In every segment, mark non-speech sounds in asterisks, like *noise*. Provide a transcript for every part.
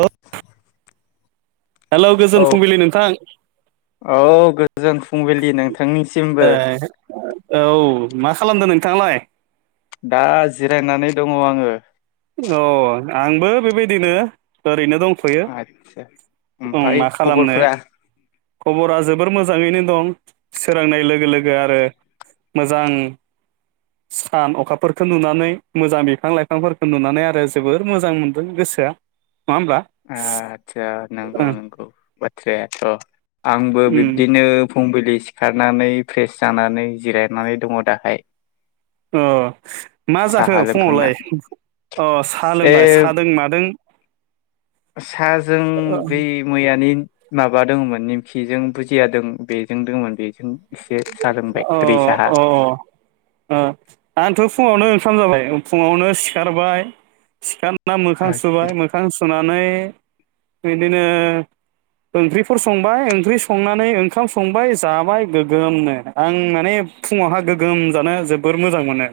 ओ *inaudible* औ नोंथां औ गोजोन फुंबिलि नोंथांनिसिमबो ए औ मा खालामदों नोंथांङालाय दा जिरायनानै दंङ' आंङो अ आंबो बेबायदिनो ओरैनो दं आतसा ओमफाय खालामनो खबरफ्रा खबरा जोबोर मोजांङैनो दं सोर फोरोंनाय लोगो लोगो आरो मोजां सान अखाफोरखौ नुनानै मोजां बिफां लाइफांफोर उन्दुनानै आरो जोबोर मोजां मोनदों गोसोआ। होमब्ला आतचा नंगौ ओं नंगौ। बाथ्रायाथ'। आंबो उम बिब्दिनो फुंबिलि सिखारनानै फ्रेस जानानै जिरायनानै दङ दाहाय। अह मा जाखो साहा लोंखांना फुङावलाय? अह सा ए लोंबाय। सादों मादों साहाजों बै मैयानि माबा दोंङोमोन नेमखिजों बुजियादों बेजों दोङोमोन बेजों जों एसे सा लोंबाय अ गोदै साहा। अ खाम जाबाय? फुङावनो सिखारबाय सिखार ना मोखां सुबाय मोखां सुनानै बिदिनो ओंख्रिफोर संबाय ओंख्रि संनानै ओंखाम संबाय जाबाय गोगोमनो, आं माने फुङावहा गोगोम जानो जोबोर मोजां मोनो।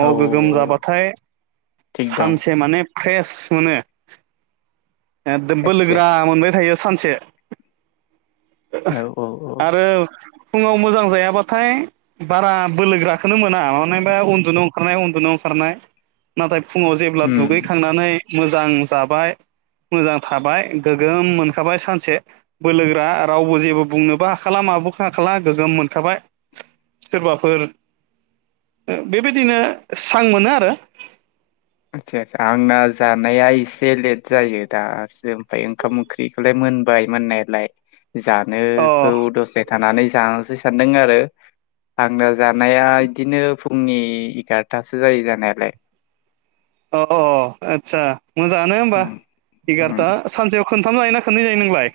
औ गोगोम जाबाथाय थिग दं सानसे माने फ्रेश मोनो। ओददोम आदसा बोलोगोरा मोनबाय थायो। सा सानसे। औ औ औ। आरो फुङाव मोजां जायाबाथाय बारा बोलोगोराखोनो मोना। मानोहोबा उन्दुनो अं खारनाय उन्दुन अंखारनाय नाथाय फुङाव जेब्ला उम दुगैखांनानै मोजां जाबाय, मोजां थाबाय, गोगोम मोनखाबाय सानसे बोलोगोरा रावबो जेबो बुंनोबो खालाम आबोखा खाला खालाम गोगोम मोनखाबाय सोरबाफोर बेबायदिनो स्रां मोनो आरो। आतचा आचा आंना जानाया इसे लेद जायो दासो ओमफाय ओंखाम ओंख्रिखौलाय मोनबाय मोननायालाय। अ जानोखौ दसे थानानै जानोसै सानदों आरो आंना जानाया इदिनो फुंनि एगारथासो जायो जानायालाय। अ आतचा। मोजाङानो होमबा उम उम एगारथा सानसेयाव खोन थाम जायो ना खोननै जायो नोंलाय?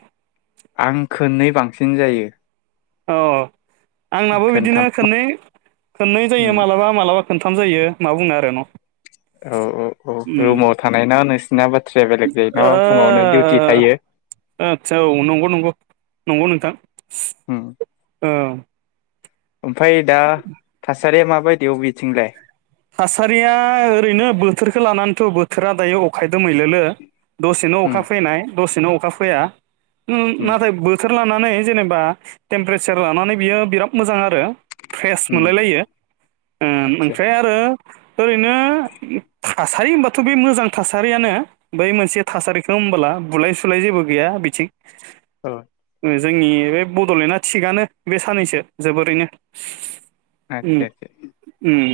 आं खोननै बांसिन जायो। अह आंनाबो बिदिनो खोनथाम खननै खननै जायो उम मालाबा मालाबा खोनथाम जायो मा बुंनो आरो न' *inaudible* औ औ औ उम रुमाव थानाय ना नोंसिना बाथ्राया बेलेग जायो ना ओ फुङावनो डिउटि थायो आदसा औ नंगौ नंगौ नंगौ नोंथां औ ओमफ्राय दा सारिया माबायदि अबेथिंलाय थासारिया ओरैनो बोथोरख लानानैथ' बोथोरा दायो अखा दोमैलुलु दसेनो उम अखा फैनाय दसेनो अखा फैया उम नाथाय बोथोर लानानै जेनेबा टेम्पारेसार लानानै बियो बिराद मोजां आरो फ्रेस उम मोनलायलायो ओम आदसा ओमफ्राय आरो ओरैनो थासारि होनबाथ' बे मोजां थासारियानो बै मोनसे थासारिखौ होनोमबोला बुलाय सुलाय जेबो गैया बिथिं औ जोंनि बे बड'लेण्डआ थिगनो बे साननैसो जोबोरैनो ओम आदसा आदसा ओम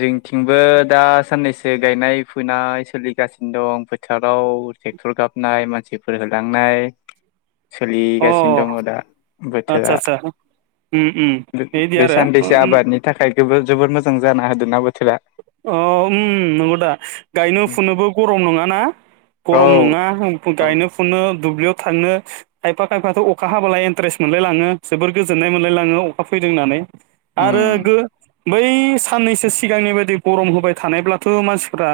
जोंथिंबो दा साननैसो गायनाय फुनाय सोलिगासिनो दं फोथाराव ट्रेक्टर गाबनाय मानसिफोर होलांनाय अ सोलिगासिनो दङ दा आतसा बोथोरा आतसा उम उम बिदि बे आरो सानैसो उम आबादनि थाखाय जोबोर मोजां जाना होदों ना बोथोरा अ उम नंगौ दा गायनो फुनोबो गरम नङाना औ गरम नङा औ गायनो फुनो दुब्लियाव थांनो खायफा खायफाथ' अखा हाबलााय इन्ट्रेस्ट मोनलायलाङो जोबोर गोजोननाय मोनलायलाङो अखा फैदों होननानै उम आरो गो बै साननैसो सिगांनि बायदि गरम होबाय थानायब्लाथ' मानसिफ्रा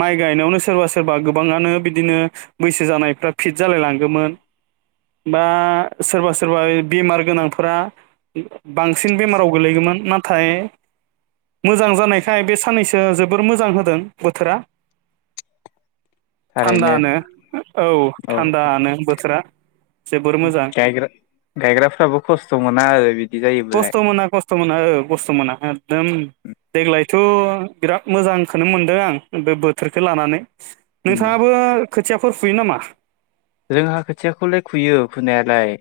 माइ गायनायावनो सोरबा सोरबा गोबाङानो बिदिनो बैसो जानायफ्रा फिट जालाय लांगौन बा सोरबा सोरबा बेमार गोनांफोरा बांसिन बेमाराव गोलैगौमोन नाथाय मोजां जानायखाय साननैसो आ जोबोर मोजां होदों बोथोरा थारैनो थान्दानो औ औ थान्दानो बोथोरा जोबोर मोजां गायग्रा गायग्राफ्राबो खस्थ' मोना आरो बिदि जायोब्लालाय खस्थ' मोना खस्थ' मोना औ खस्थ' मोना एकदम देग्लायथ' बिराद मोजांखौनो मोनदों आं बोथोरखौ लानानै नोंथाङाबो खोथिया फोर फुयो नामा? रोंहा खोथियाखौलाय खुयो खुनायालाय।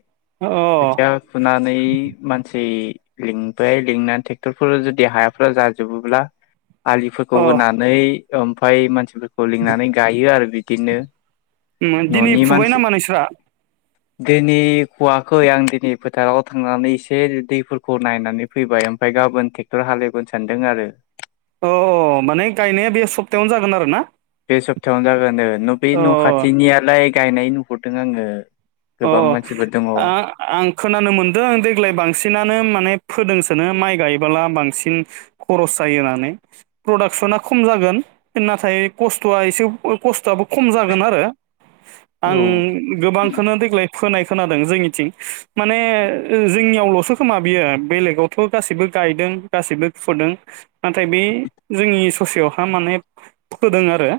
अ खोथिया फोना नानै मानसि लिंबाय लिंनानै ट्रेक्टरफोर जुदि हायाफोरा जाजोबोब्ला आलिफोरखौ अ होनानै ओम। भाय मानसि खौ लिंनानै गायो आरो बि दिनो मोन दिनि फुबाय नामा नोंस्रा। दिनै खवाखै आं दिनै फोथाराव थांनानै एसे दैफोरखौ नायनानै फैबाय ओमफाय गाबोन ट्रेक्टर हालेवबोनो सानदों आरो। गोन आरो ना। बे सप्तायावनो जागोन दे। न बे अ न खाथिनियालाय गायनाय नुहुरदों आङो। अ गोबां मानसिफोर दङ औ आ आं खोनानो मोनदों देग्लाय बांसिनानो माने फोदोंसोनो माइ गायबोला बांसिन खरस जायो होननानै प्रडाक्सना खम जागोन नाथाय खस्थआ एसे खस्थआबो खम जागोन आरो आं गोबां खोनो देग्लाय फोनाय खोनादों जोंनिथिं माने जोंनियावल'सो खोमा बियो बेलेगावथ गासैबो गायदों गासैबो फुदों नाथाय बे जोंनि ससेयावहा माने फोदों आरो।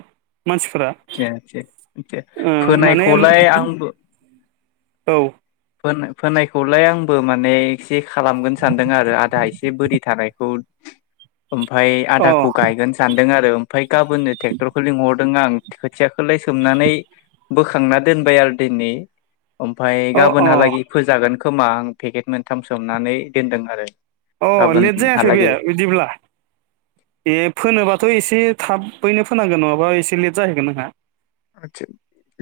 मानसिफोरा दे दे दे ओ माने फोनायखौलाय आंबो औ। फोन फोनायखौलाय आंबो माने एसे खालामगोन सानदों आरो आधा एसे बोरि थानायखौ ओमफाय अ आदाखौ गायगोन सानदों आरो। ओमफाय गाबोननो टेक्टरखौ लिंहरदों आं खोथिया खौलाय सोमनानै। बोखांना दोनबाय आरो दिनै ओमफा अ अ गाबोनहालागि फोजागोन। खोमा आं पेकेट मोनथाम सोमनानै दोनदों आरो। अ लेट जायाखै बे गाबोनहालागै बिदिब्ला ए फोनोबाथ एसे एसे थाबैनो फोनांगोन नङाबा एसे लेट जाहैगोन नोंहा। आदसा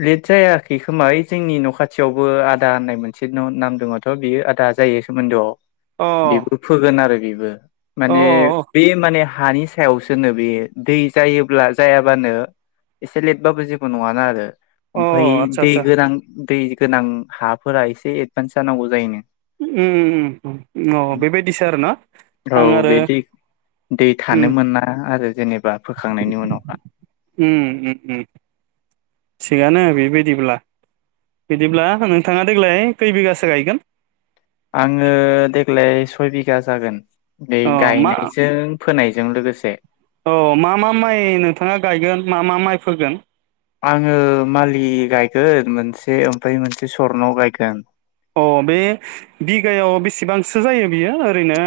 लेट जायाखै खोमा यै जोंनि न खाथियावबो आदा होननाय मोनसे नाम दङथ बियो आदा जायो सोमोन्दोआव। अ बेबो फोगोन आरो बे बे। अ माने बे माने हानि सायासोनो बे दै जायोब्ला जायाबानो एसे लेटबाबो जे नङानो आरो। अ ओमफफ्राय आदसा दै आदसा गोरान दै गोनां हाफोरा एसे एदभान्स जानांगौ जायोनो। उम उम अ बेबायदिसो आरो ना औ आं आरो बे दै दै थानो उम। मोना *inaudible* उनावहा उम *unintelligible* थिगानो बेबायदिब्ला बिदिब्ला नोंथाङा देग्लाय कै बिगासो गायगोन? आङो देग्लाय सय बिघा जागोन। बे अ गायनायजों फोनायजों जों लोगोसे औ मा मा माइ नोंथाङा गायगोन मा मा माइ फोगोन? आङो मालि गायगोन मोनसे ओमफ्राय मोनसे सरन' गायगोन। अ बे बिगायाव बेसेबांसो जायो बियो ओरैनो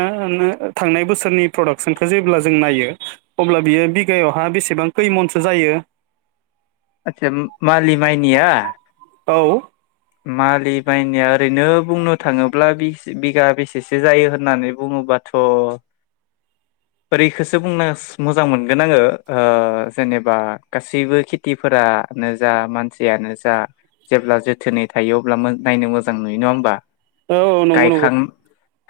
थांनाय बोसोरनि प्रडाक्सनखौ जेब्ला जों नायो अब्ला बियो बिगायावहा बेसेबां खैमनसो जायो? आतसा मालि माइनिया? औ। मालि बायनाया ओरैनो बुंनो थाङोब्ला बिस बिगा बेसेसो जायो होननानै बुङोबाथ' ओरैखौसो बुंनो मोजां मोनगोन आङो ओ जेनेबा गासैबो खेथिफोरानो जा मानसियानो जा जेब्ला जोथोनै थायो अब्ला नाय मोजां नुयो नङा होमबा? औ नंगौ नंगौ। गायखां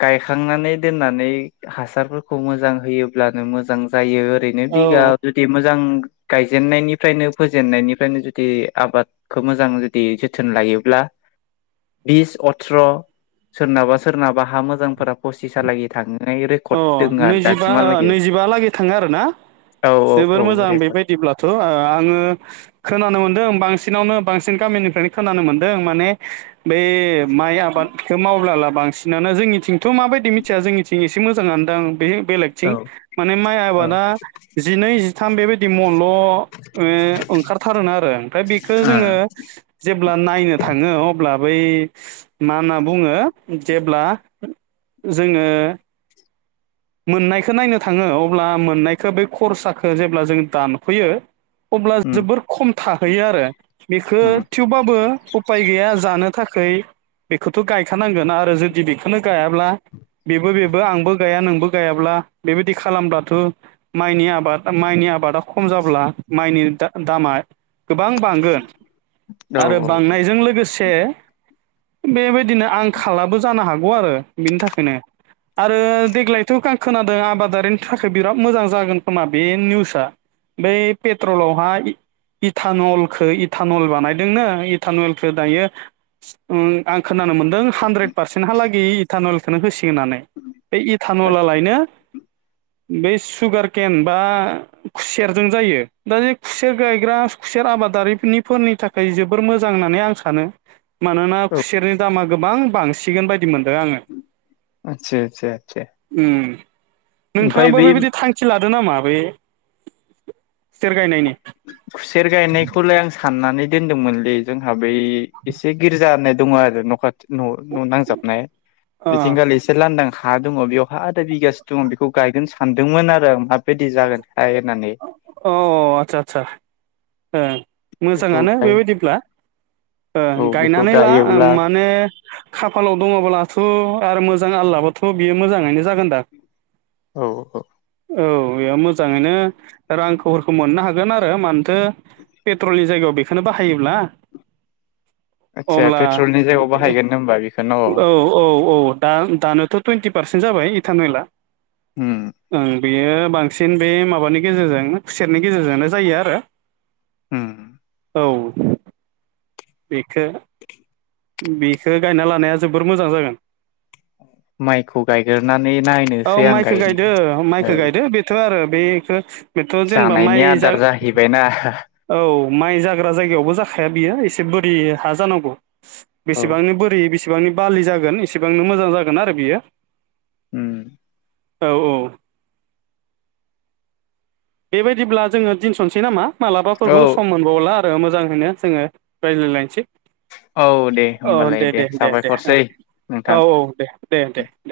गायखांनानै दोननानै हासारफोरखौ मोजां होयोब्लानो मोजां जायो। ओरैनो बिगा औ जुदि मोजां गायजेननायनिफ्रायनो फोजेननायनिफ्रायनो जुदि आबादखौ मोजां जुदि जोथोन लायो। ब्ला बिस अथ्र' सोरनाबा सोरनाबा हा मोजांफोरा पसिसालागै थाङो। अ नैजिबा नैजिबा लागै थाङो आरोना औ औ जोबोर औ मोजां रेकर्ड बेबायदिब्लाथ' आङो खोनानो मोन्दों बांसिन बिसिनावनो बांसिन गामिनिफ्रायनो खोनानो मोन्दों माने बे माइ आबादखौ मावब्ला लाब बांसिनानो जोंनिथिंथ' माबायदि मिथिया जोंनिथिं इसे ए मोजां आनो दां बे बेलेगथिं औ माने माइ औ आबादा जिनै जिथाम बेबायदि मल' ओंखारथारोन आरो ओमफ्राय बेखौ ओ जोङो जेब्ला नायनो थाङो अब्ला बै मा होनना बुङो जेब्ला जोङो मोननायखौ नायनो थाङो अब्ला मोननायखौ बे खरसाखौ जेब्ला जों दानफैयो अब्ला उम जोबोर खम थाहैयो आरो बेखौ उम थेवाबो उफाय गैया जानो थाखाय खै बेखौथ' गायखानांगोन आरो जुदि बेखौनो गायाब्ला बेबो बेबो आंबो गाया नोंबो गायाब्ला बेबायदि खालामब्लाथ' माइनि आबाद माइनि आबादा खम जाब्ला माइनि दा दामा गोबां बांगोन। औ आरो बांनायजों लोगोसे बे बे बिदिनो आं खालाबो जानो हागोन आरो बिनि थाखायनो आरो देग्लाय थ' आं खोनादों आबादारिनि थाखाय बिराद मोजां जागोन खोमा बे निउसआ बै पेट्रलावहाय इटानलखौ इटानल बानायदोंनो इटानलखौ दायो ओ आं खोनानो मोनदों हानद्रेद पारसेेन्टहा लागि इतानल नों होसि नानै बे औ नला लायनो बे सुगार केन बा खुसेरजों जायो दा बे खुसेर गायग्रा खुसेर आबादारिनिफोरनि थाखाय जोबोर मोजां होननानै आं सानो मानोना खुसेरनि दामा गोबां बांसिगोन बाय आतसा- आतसा- आतसा ओम ओमफ्राय नोंथाङाबो बै बेबायदि थांखि लादों नामा बे खुसेर गायनायनि खुसेर गायनायखौलाय आं सा साननानै दोनदोंमोनलै जोंहा बै एसे गिर्जा होननाय दङ आरो न'खा न' न' नांजाबनाय अ बिथिंगालि एसे लांदां हा दङ बेयावहा आदा बिगासो दङ बेखौ गायगनो सानदोंमोन आरो आं माबायदि जागोन हाय होननानै अ आतसा - आतसा ओ बेखौ मोजाङानो गाय बेबायदिब्ला ओ औ बेखौ गायनानै ला गायोब्ला माने खाफालाव दङब्लाथ' आरो मोजां आल्लाबाथ' बियो मोजाङैनो जागोनदां औ औ औ बेयाव मोजाङैनो रांखौफोरखौ मोननो हागोन आरो मानोथो पेट्रलनि जायगायाव बेखौनो बाहायोब्ला आदसा अब्ला पेट्रलनि जायगायाव बाहायगोन होनबा बेखौ न' औ -औ -औ दा दानोथ' टुवेन्टि पारसेन्ट जाबाय इटान नइला होम बेयो बांसिन बे माबानि गेजेरजों खुसेरनि गेजेरजोंनो जायो आरो होम औ बेखौ बेखो गायना लानाया जोबोर मोजां जागोन माइखौ गायगोरनानै औ नायनोसै आं माइखो गायनो गायदो माइखो औ गायदो बेथ' आरो बेखो बेथ' जेनेबा माइ जानायनि जा आदार जाहैबायना औ माइ जाग्रा जायगायावबो जाखाया बियो एसे बोरि हाजानांगौ औ बेसेबांनो बोरि बेसे सिबांनि बालि जागोन इसिबांनो मोजां जागोन आरो बियो। उम औ औ। बेबायदिब्ला जोङो दिनस'नसै नामा? औ मालाबाफोरबो सम मोनबावला आरो मोज जांहैनो जोङो रायज्लायलायनोसै। औ दे होमबालाय दे साबायखरसै औ नोंथां। *inaudible* औ दे दे दे दे